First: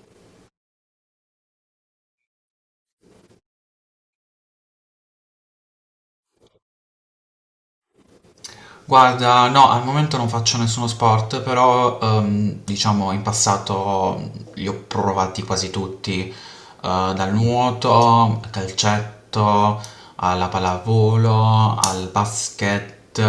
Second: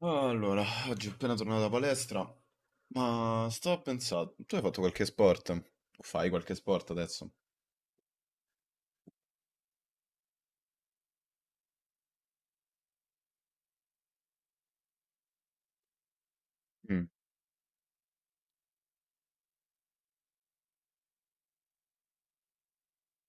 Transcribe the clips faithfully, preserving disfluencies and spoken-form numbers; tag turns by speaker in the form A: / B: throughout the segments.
A: Allora, oggi ho appena tornato da palestra, ma stavo a pensare, tu hai fatto qualche sport? O fai qualche sport adesso?
B: Guarda, no, al momento non faccio nessuno sport, però ehm, diciamo in passato li ho provati quasi tutti, eh,
A: Mm.
B: dal nuoto, al calcetto, alla pallavolo, al basket,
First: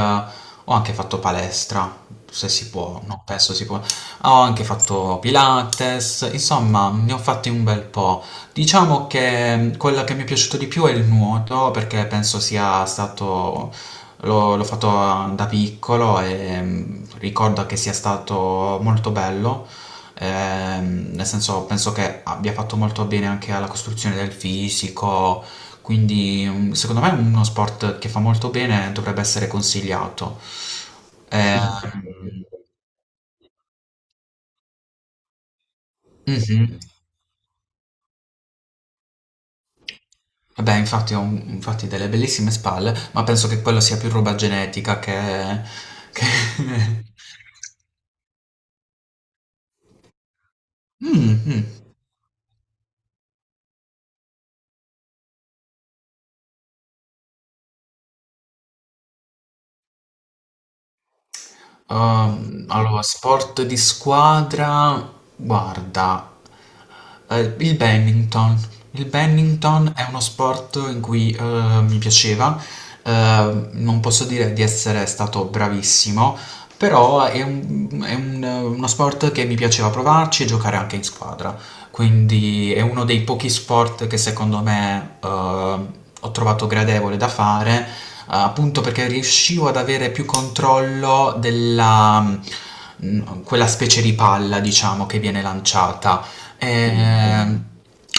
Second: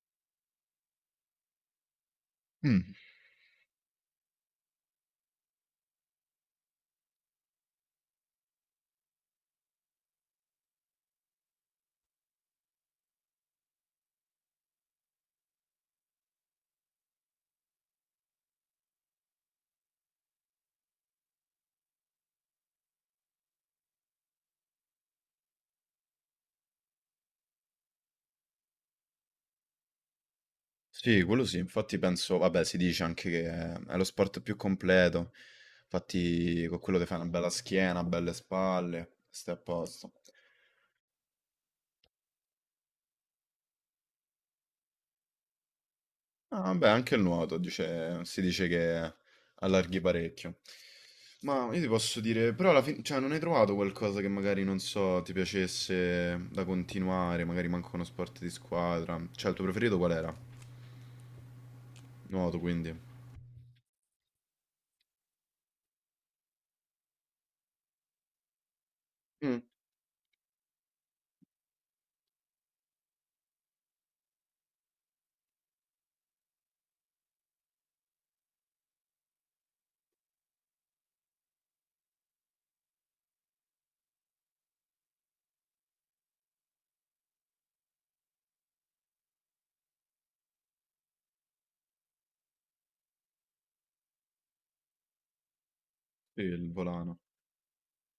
B: ho anche fatto palestra, se si
A: Mm.
B: può, no, penso si può, ho anche fatto Pilates, insomma ne ho fatti un bel po'. Diciamo che mh, quello che mi è piaciuto di più è il nuoto, perché penso sia stato, l'ho l'ho fatto mm, da piccolo e mh, ricordo che sia stato molto bello, ehm, nel senso penso che abbia fatto molto bene anche alla costruzione del fisico, quindi mh, secondo me è uno sport che fa molto bene e dovrebbe essere consigliato.
A: Sì, quello sì,
B: Eh,
A: infatti penso, vabbè, si dice anche che è lo sport più completo,
B: Sì, sì.
A: infatti
B: Mhm.
A: con quello ti fai una bella schiena, belle spalle, stai a posto.
B: Beh, infatti ha un- infatti delle bellissime spalle, ma penso che quello sia più roba genetica che che
A: Ah, beh, anche il nuoto dice- si dice che allarghi parecchio.
B: Mh, mh.
A: Ma io ti posso dire, però alla fine, cioè, non hai trovato qualcosa che magari, non so, ti piacesse da continuare, magari manco uno sport di squadra. Cioè, il tuo preferito qual era? Nuoto,
B: Ehm,
A: quindi.
B: allora, sport di squadra, guarda, eh, il badminton. Il
A: Mm.
B: badminton è uno sport in cui eh, mi piaceva, eh, non posso dire di essere stato bravissimo, però è un- è un- uno sport che mi piaceva provarci e giocare anche in squadra. Quindi è uno dei pochi sport che secondo me eh, ho trovato gradevole da fare, eh, appunto perché riuscivo ad avere più controllo della mh, quella specie di palla, diciamo, che viene lanciata.
A: Sì,
B: E,
A: il volano.
B: ehm,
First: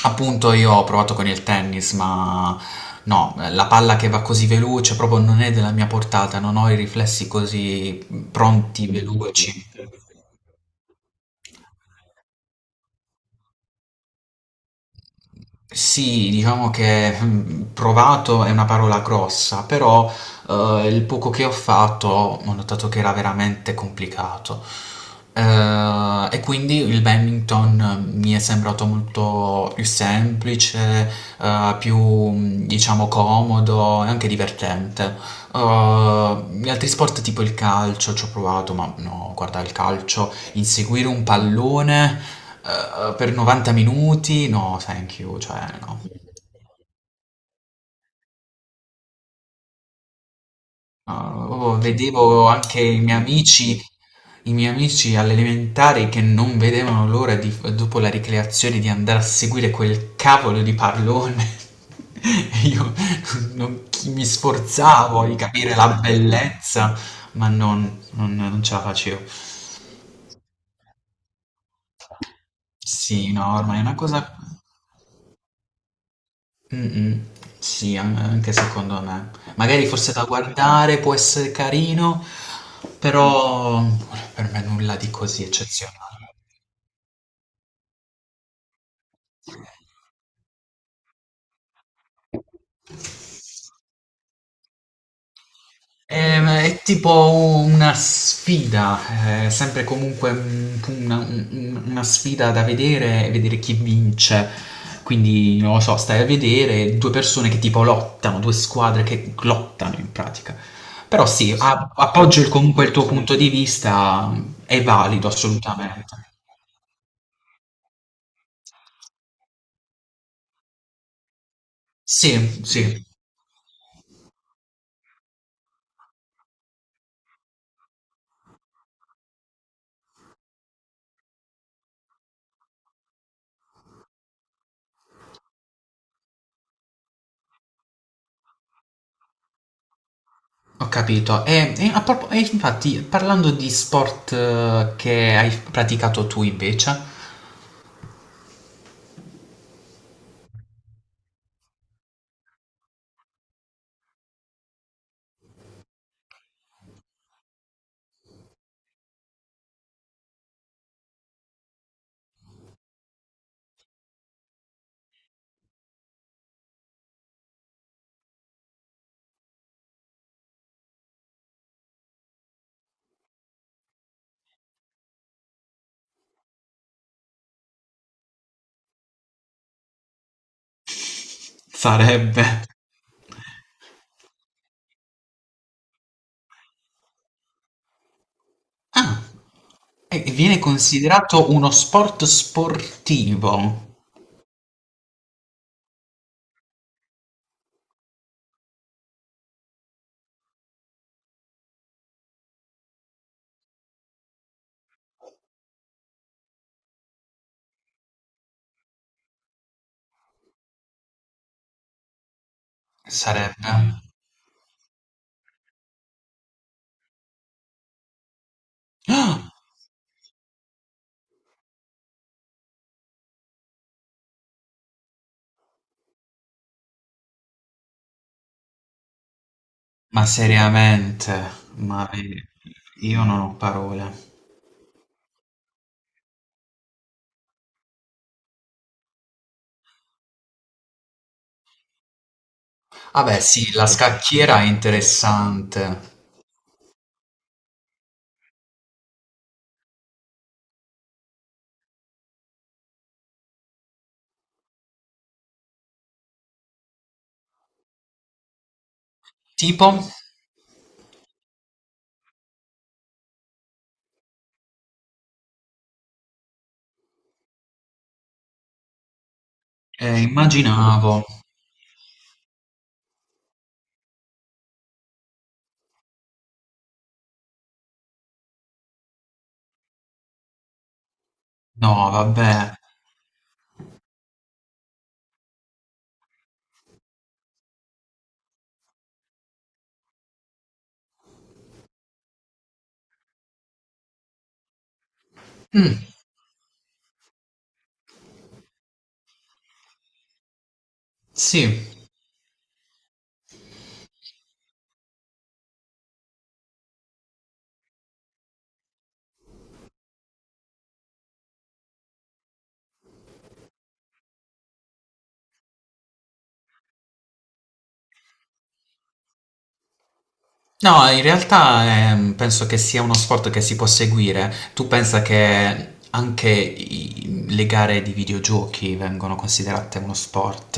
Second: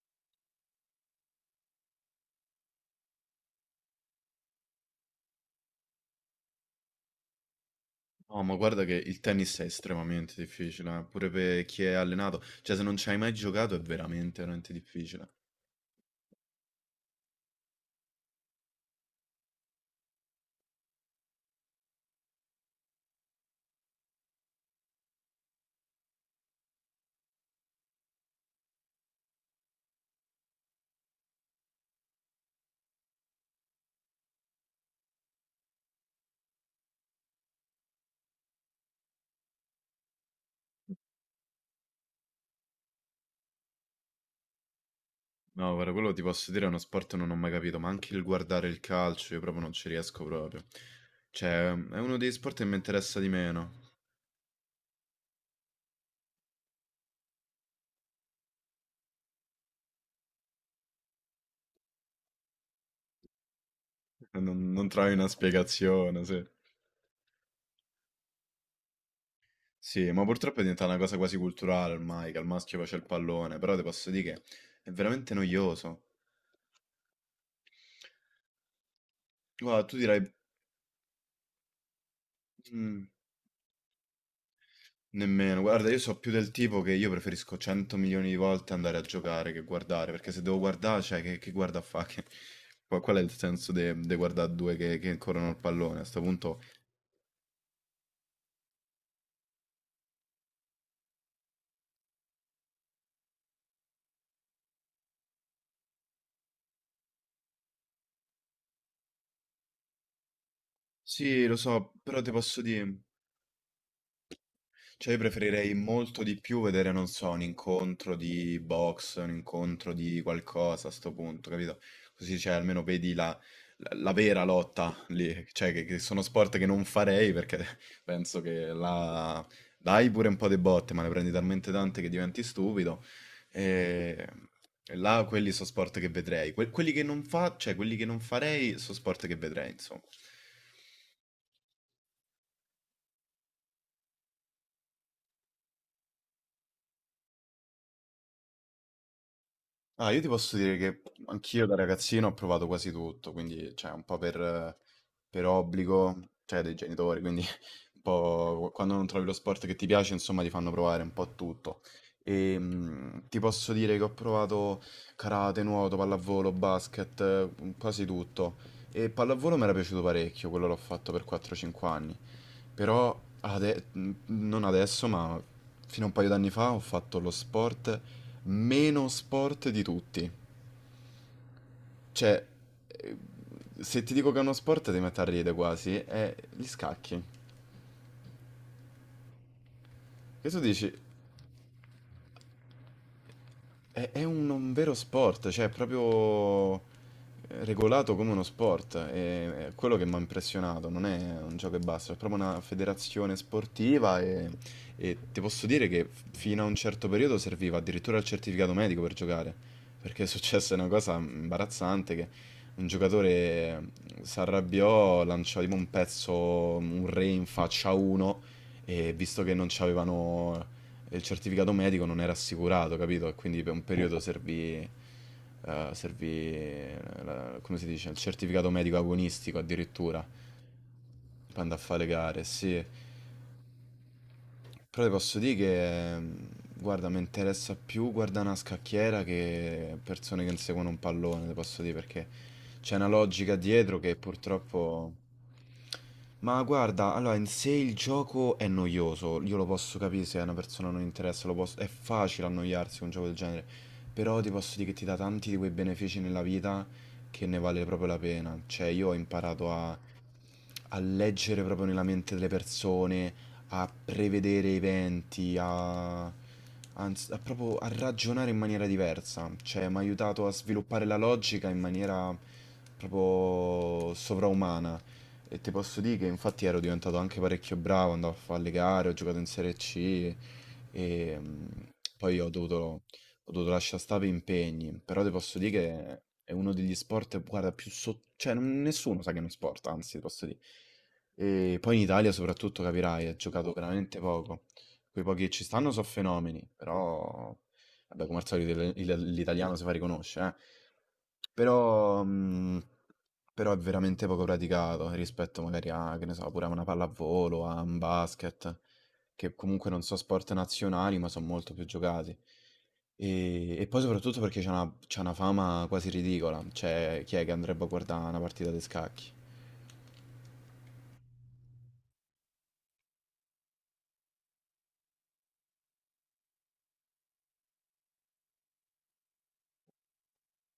B: appunto io ho provato con il tennis, ma no, la palla che va così veloce proprio non è della mia portata, non ho i riflessi così
A: No, ma guarda
B: pronti,
A: che il tennis è
B: veloci.
A: estremamente difficile, eh, pure per chi è allenato. Cioè, se non ci hai mai giocato è veramente, veramente difficile.
B: Sì, diciamo che mm, provato è una parola grossa, però eh, il poco che ho fatto ho notato che era veramente complicato. Eh, e quindi il badminton mm, mi è sembrato molto più semplice, eh, più mm, diciamo comodo e anche divertente. Eh, gli altri sport tipo il calcio ci ho provato, ma no, guarda, il calcio inseguire un pallone, uhm, per novanta minuti, no thank you, cioè
A: No, guarda,
B: no.
A: quello ti posso dire è uno sport che non ho mai capito, ma anche il guardare il calcio io proprio non ci riesco proprio.
B: No,
A: Cioè,
B: proprio
A: è uno degli
B: vedevo
A: sport che mi
B: anche i
A: interessa
B: miei
A: di meno.
B: amici i miei amici alle elementari che non vedevano l'ora di f dopo la ricreazione di andare a seguire quel cavolo di pallone e io non chi mi
A: Eh, Non, non trovi
B: sforzavo
A: una
B: di capire la
A: spiegazione, sì.
B: bellezza, ma non non non ce la facevo.
A: Sì, ma purtroppo è diventata una cosa quasi culturale ormai, che al maschio faccia il
B: Sì, no,
A: pallone, però
B: ormai è
A: ti
B: una
A: posso dire
B: cosa.
A: che è veramente noioso.
B: Mm-mm. Sì, an- anche secondo me.
A: Guarda,
B: Magari
A: tu
B: forse
A: dirai,
B: da guardare può essere carino,
A: "Mm,
B: però per me nulla di così
A: nemmeno, guarda, io so
B: eccezionale.
A: più del tipo che io preferisco cento milioni di volte andare a giocare che guardare, perché se devo guardare, cioè, che, che guarda a fa? Che- qual, qual è il senso di guardare due che, che corrono il pallone? A sto
B: Ehm,
A: punto,
B: È tipo una sfida, eh, sempre comunque un- una, un- una sfida da vedere, vedere chi vince. Quindi, non lo so, stai a vedere due persone che tipo lottano, due squadre che lottano in pratica. Però
A: sì,
B: sì,
A: lo
B: a-
A: so, però ti
B: appoggio il-
A: posso
B: comunque il
A: dire,
B: tuo punto di vista, è
A: cioè, io
B: valido
A: preferirei
B: assolutamente.
A: molto di più vedere, non so, un incontro di box, un incontro di qualcosa a sto punto, capito? Così, cioè,
B: Sì,
A: almeno
B: sì,
A: vedi la, la- la vera lotta lì, cioè, che, che sono sport che non farei perché penso che la... dai pure un po' di botte, ma ne prendi talmente tante che diventi stupido. E, e là quelli sono sport che vedrei. Que- quelli che non fa, cioè, quelli che non farei sono sport che vedrei, insomma.
B: ho capito. E, e a propo- e infatti, parlando di sport eh, che hai praticato tu invece,
A: Ah, io ti posso dire che anch'io da ragazzino ho provato quasi tutto, quindi cioè, un po' per, per obbligo, cioè dei genitori, quindi un po' quando non trovi lo sport che ti piace, insomma, ti fanno provare un po' tutto. E mh, ti posso dire che ho provato karate, nuoto, pallavolo, basket, eh, quasi tutto. E pallavolo mi era piaciuto parecchio, quello l'ho fatto per quattro a cinque anni. Però ade- n- non adesso, ma fino a un paio d'anni fa ho fatto lo sport meno sport di tutti.
B: sarebbe...
A: Cioè, eh, se ti dico che è uno sport ti metti a ridere quasi, è gli scacchi.
B: Ah, e
A: Che
B: viene
A: tu dici,
B: considerato uno sport sportivo,
A: È, è un, un vero sport, cioè è proprio eh, regolato come uno sport, è, è quello che mi ha impressionato, non è un gioco e basta, è proprio una federazione sportiva e, e ti posso dire che f- fino a un certo periodo serviva addirittura il certificato medico per giocare, perché è successa una cosa imbarazzante che un
B: sarebbe.
A: giocatore si arrabbiò, lanciò tipo un pezzo, un re in faccia a uno e visto che
B: Ah,
A: non c'avevano e il certificato medico non era assicurato, capito? E quindi per un periodo servì, eh, servì eh, la- come si dice, il certificato medico agonistico
B: ma
A: addirittura,
B: seriamente,
A: per andare a fare le
B: ma vedi,
A: gare, sì.
B: io non ho parole.
A: Però ti posso dire che, mh, guarda, mi interessa più guardare una scacchiera che persone che inseguono un pallone, ti posso dire, perché c'è una
B: Vabbè,
A: logica
B: sì, la
A: dietro che
B: scacchiera è
A: purtroppo...
B: interessante.
A: Ma guarda, allora in sé il gioco è noioso, io lo posso capire se a una persona non interessa, lo posso- è facile annoiarsi con un gioco del genere, però ti posso dire che ti dà tanti di quei benefici nella vita che ne vale proprio la pena, cioè io ho imparato
B: Tipo,
A: a, a leggere proprio nella mente delle persone, a prevedere eventi, a, anz- a proprio a ragionare in maniera diversa. Cioè, mi ha
B: eh,
A: aiutato a sviluppare la
B: immaginavo...
A: logica in maniera proprio sovraumana. E ti posso dire che infatti ero diventato anche parecchio bravo, andavo a fare le gare, ho giocato in Serie C e mm,
B: No,
A: poi ho
B: vabbè.
A: dovuto ho dovuto lasciare stare per impegni, però ti posso dire che è uno degli sport, guarda, più sotto... cioè non- nessuno sa che è uno sport, anzi, ti posso dire. E poi in Italia soprattutto, capirai, è giocato veramente poco. Quei pochi che ci stanno sono fenomeni, però... Vabbè, come al solito il- il- l'italiano si fa riconoscere, eh.
B: Sì,
A: Però, mm, però è veramente poco praticato rispetto magari a, che ne so, pure a una pallavolo, a un basket, che comunque non sono sport nazionali, ma sono molto più giocati. E e poi soprattutto perché c'è una c'è una fama quasi ridicola, cioè chi è che andrebbe a guarda' una partita di scacchi?
B: no, in realtà ehm, penso che sia uno sport che si può seguire. Tu pensa che anche i- le gare di videogiochi vengono considerate uno sport,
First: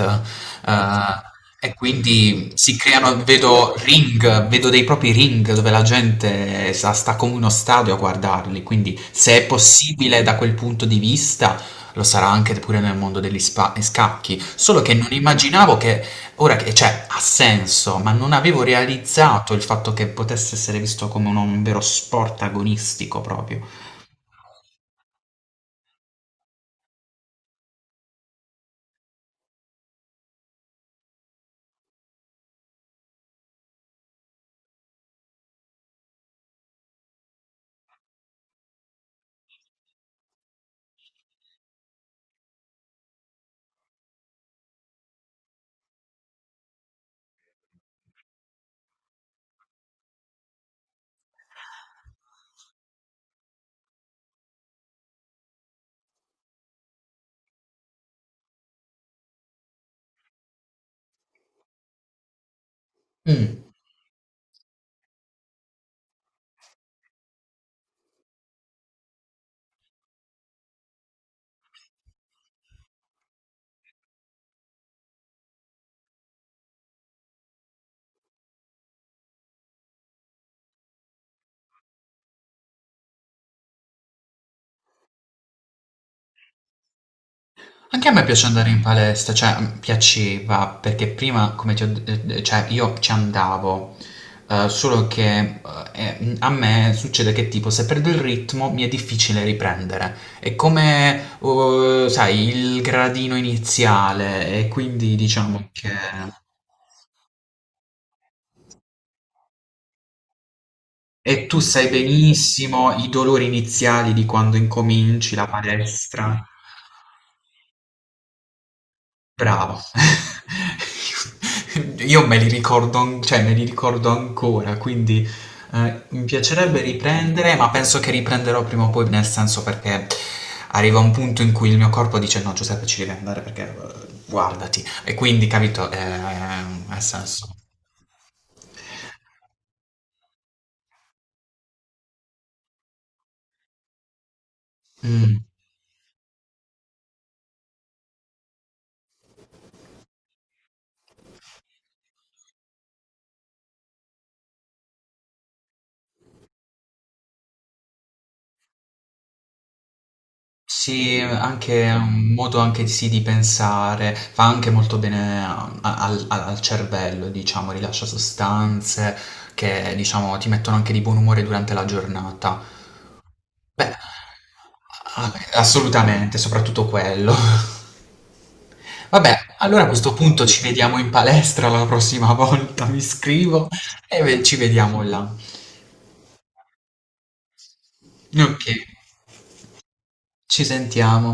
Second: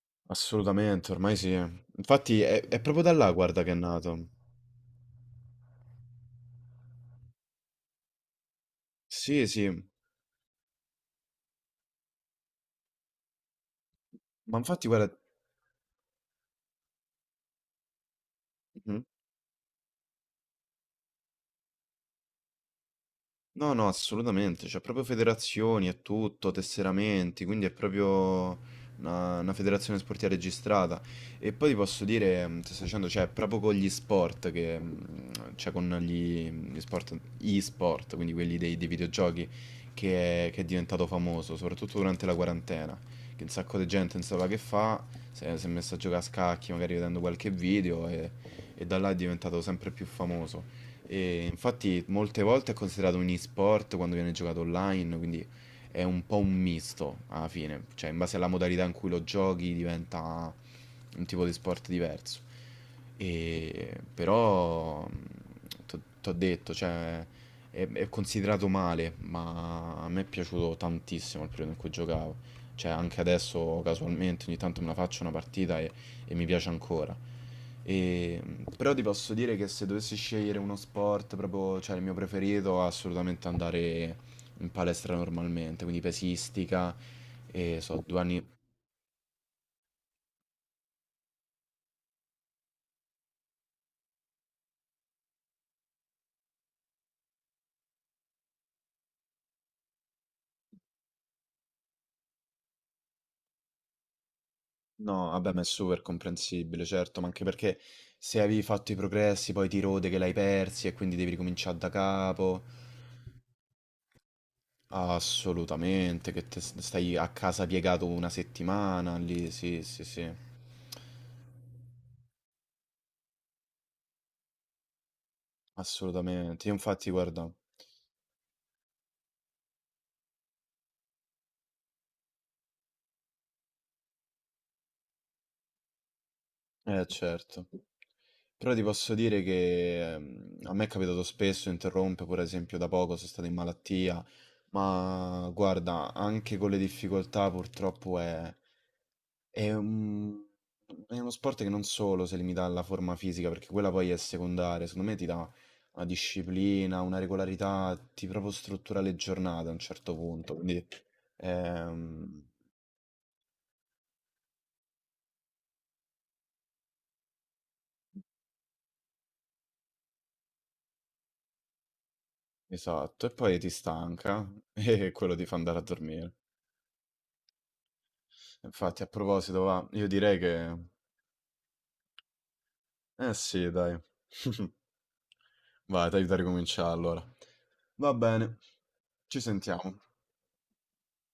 B: eh,
A: Assolutamente, ormai sì.
B: e
A: Infatti
B: quindi
A: è
B: si
A: è proprio da
B: creano,
A: là, guarda, che è
B: vedo
A: nato.
B: ring, vedo dei propri ring dove la gente sta, sta come uno stadio a guardarli. Quindi, se
A: Sì,
B: è
A: sì,
B: possibile da quel punto di vista, lo sarà anche pure nel mondo degli spa- scacchi.
A: ma
B: Solo
A: infatti
B: che non
A: guarda
B: immaginavo che ora che cioè, ha senso, ma non avevo
A: mh.
B: realizzato il fatto che potesse essere visto come un un vero sport agonistico proprio.
A: No, no, assolutamente, c'è proprio federazioni e tutto, tesseramenti, quindi è proprio una, una federazione sportiva registrata. E poi ti posso dire, mh, ti sto dicendo, cioè, proprio con gli sport, che, mh, cioè con gli, gli sport, e-sport, quindi quelli dei, dei videogiochi, che è, che è diventato famoso, soprattutto durante la quarantena, che un sacco di gente non sapeva che fa, si è, si è messa a giocare a scacchi, magari vedendo qualche video, e, e da là è diventato sempre più famoso. E infatti molte volte è considerato un e-sport quando viene giocato online, quindi è un po' un misto alla fine, cioè in base alla modalità in cui lo giochi diventa un tipo di sport diverso.
B: Mh.
A: E però ti ho detto, cioè è, è considerato male, ma a me è piaciuto tantissimo il periodo in cui giocavo. Cioè anche adesso casualmente ogni tanto me la faccio una partita e e mi piace ancora. E, però ti posso dire che se dovessi scegliere uno sport proprio, cioè il mio preferito, assolutamente andare in palestra normalmente, quindi pesistica, e so,
B: Anche a
A: due
B: me
A: anni...
B: piace andare in palestra, cioè, mhmm, piaceva perché prima come ti ho d ehm, d cioè io ci andavo, uhm, solo che, uhm, ehm, a me succede che tipo se perdo il ritmo mi è difficile riprendere. È come, uhm, sai il gradino iniziale e quindi
A: No, vabbè, ma è
B: diciamo che
A: super comprensibile, certo, ma anche perché se avevi fatto i progressi poi ti rode che l'hai persi e quindi devi
B: e tu
A: ricominciare da
B: sai
A: capo.
B: benissimo i dolori iniziali di quando incominci la
A: Assolutamente,
B: palestra.
A: che te s- stai a casa piegato una settimana lì,
B: Bravo.
A: sì, sì, sì,
B: Io me li ricordo, an- cioè me li ricordo ancora, quindi eh, mi
A: assolutamente. Io
B: piacerebbe
A: infatti, guarda.
B: riprendere, ma penso che riprenderò prima o poi, nel senso perché arriva un punto in cui il mio corpo dice no, Giuseppe, ci devi andare perché eh, guardati. E quindi, capito, eh, ha
A: Eh
B: senso.
A: certo, però ti posso dire che ehm, a me è capitato spesso, interrompe, per esempio da poco sono stato in malattia,
B: Mm.
A: ma guarda, anche con le difficoltà purtroppo è, è un- è uno sport che non solo si limita alla forma fisica, perché quella poi è secondaria, secondo me ti dà una disciplina, una regolarità, ti proprio struttura le giornate a un certo punto, quindi
B: Sì, anche è un
A: ehm,
B: modo anche sì di pensare, fa anche molto bene a- al, al- al cervello, diciamo, rilascia sostanze che, diciamo, ti mettono anche di buon umore durante la giornata.
A: esatto, e poi ti
B: Beh,
A: stanca e
B: a-
A: quello ti fa andare a dormire.
B: assolutamente, soprattutto quello.
A: Infatti, a
B: Vabbè,
A: proposito,
B: allora a
A: va, io
B: questo
A: direi
B: punto ci
A: che...
B: vediamo in palestra la prossima volta, mi
A: Eh
B: scrivo
A: sì, dai.
B: e ve- ci vediamo là.
A: Vai, ti aiuto a ricominciare allora. Va bene,
B: Ok,
A: ci sentiamo.
B: ci sentiamo.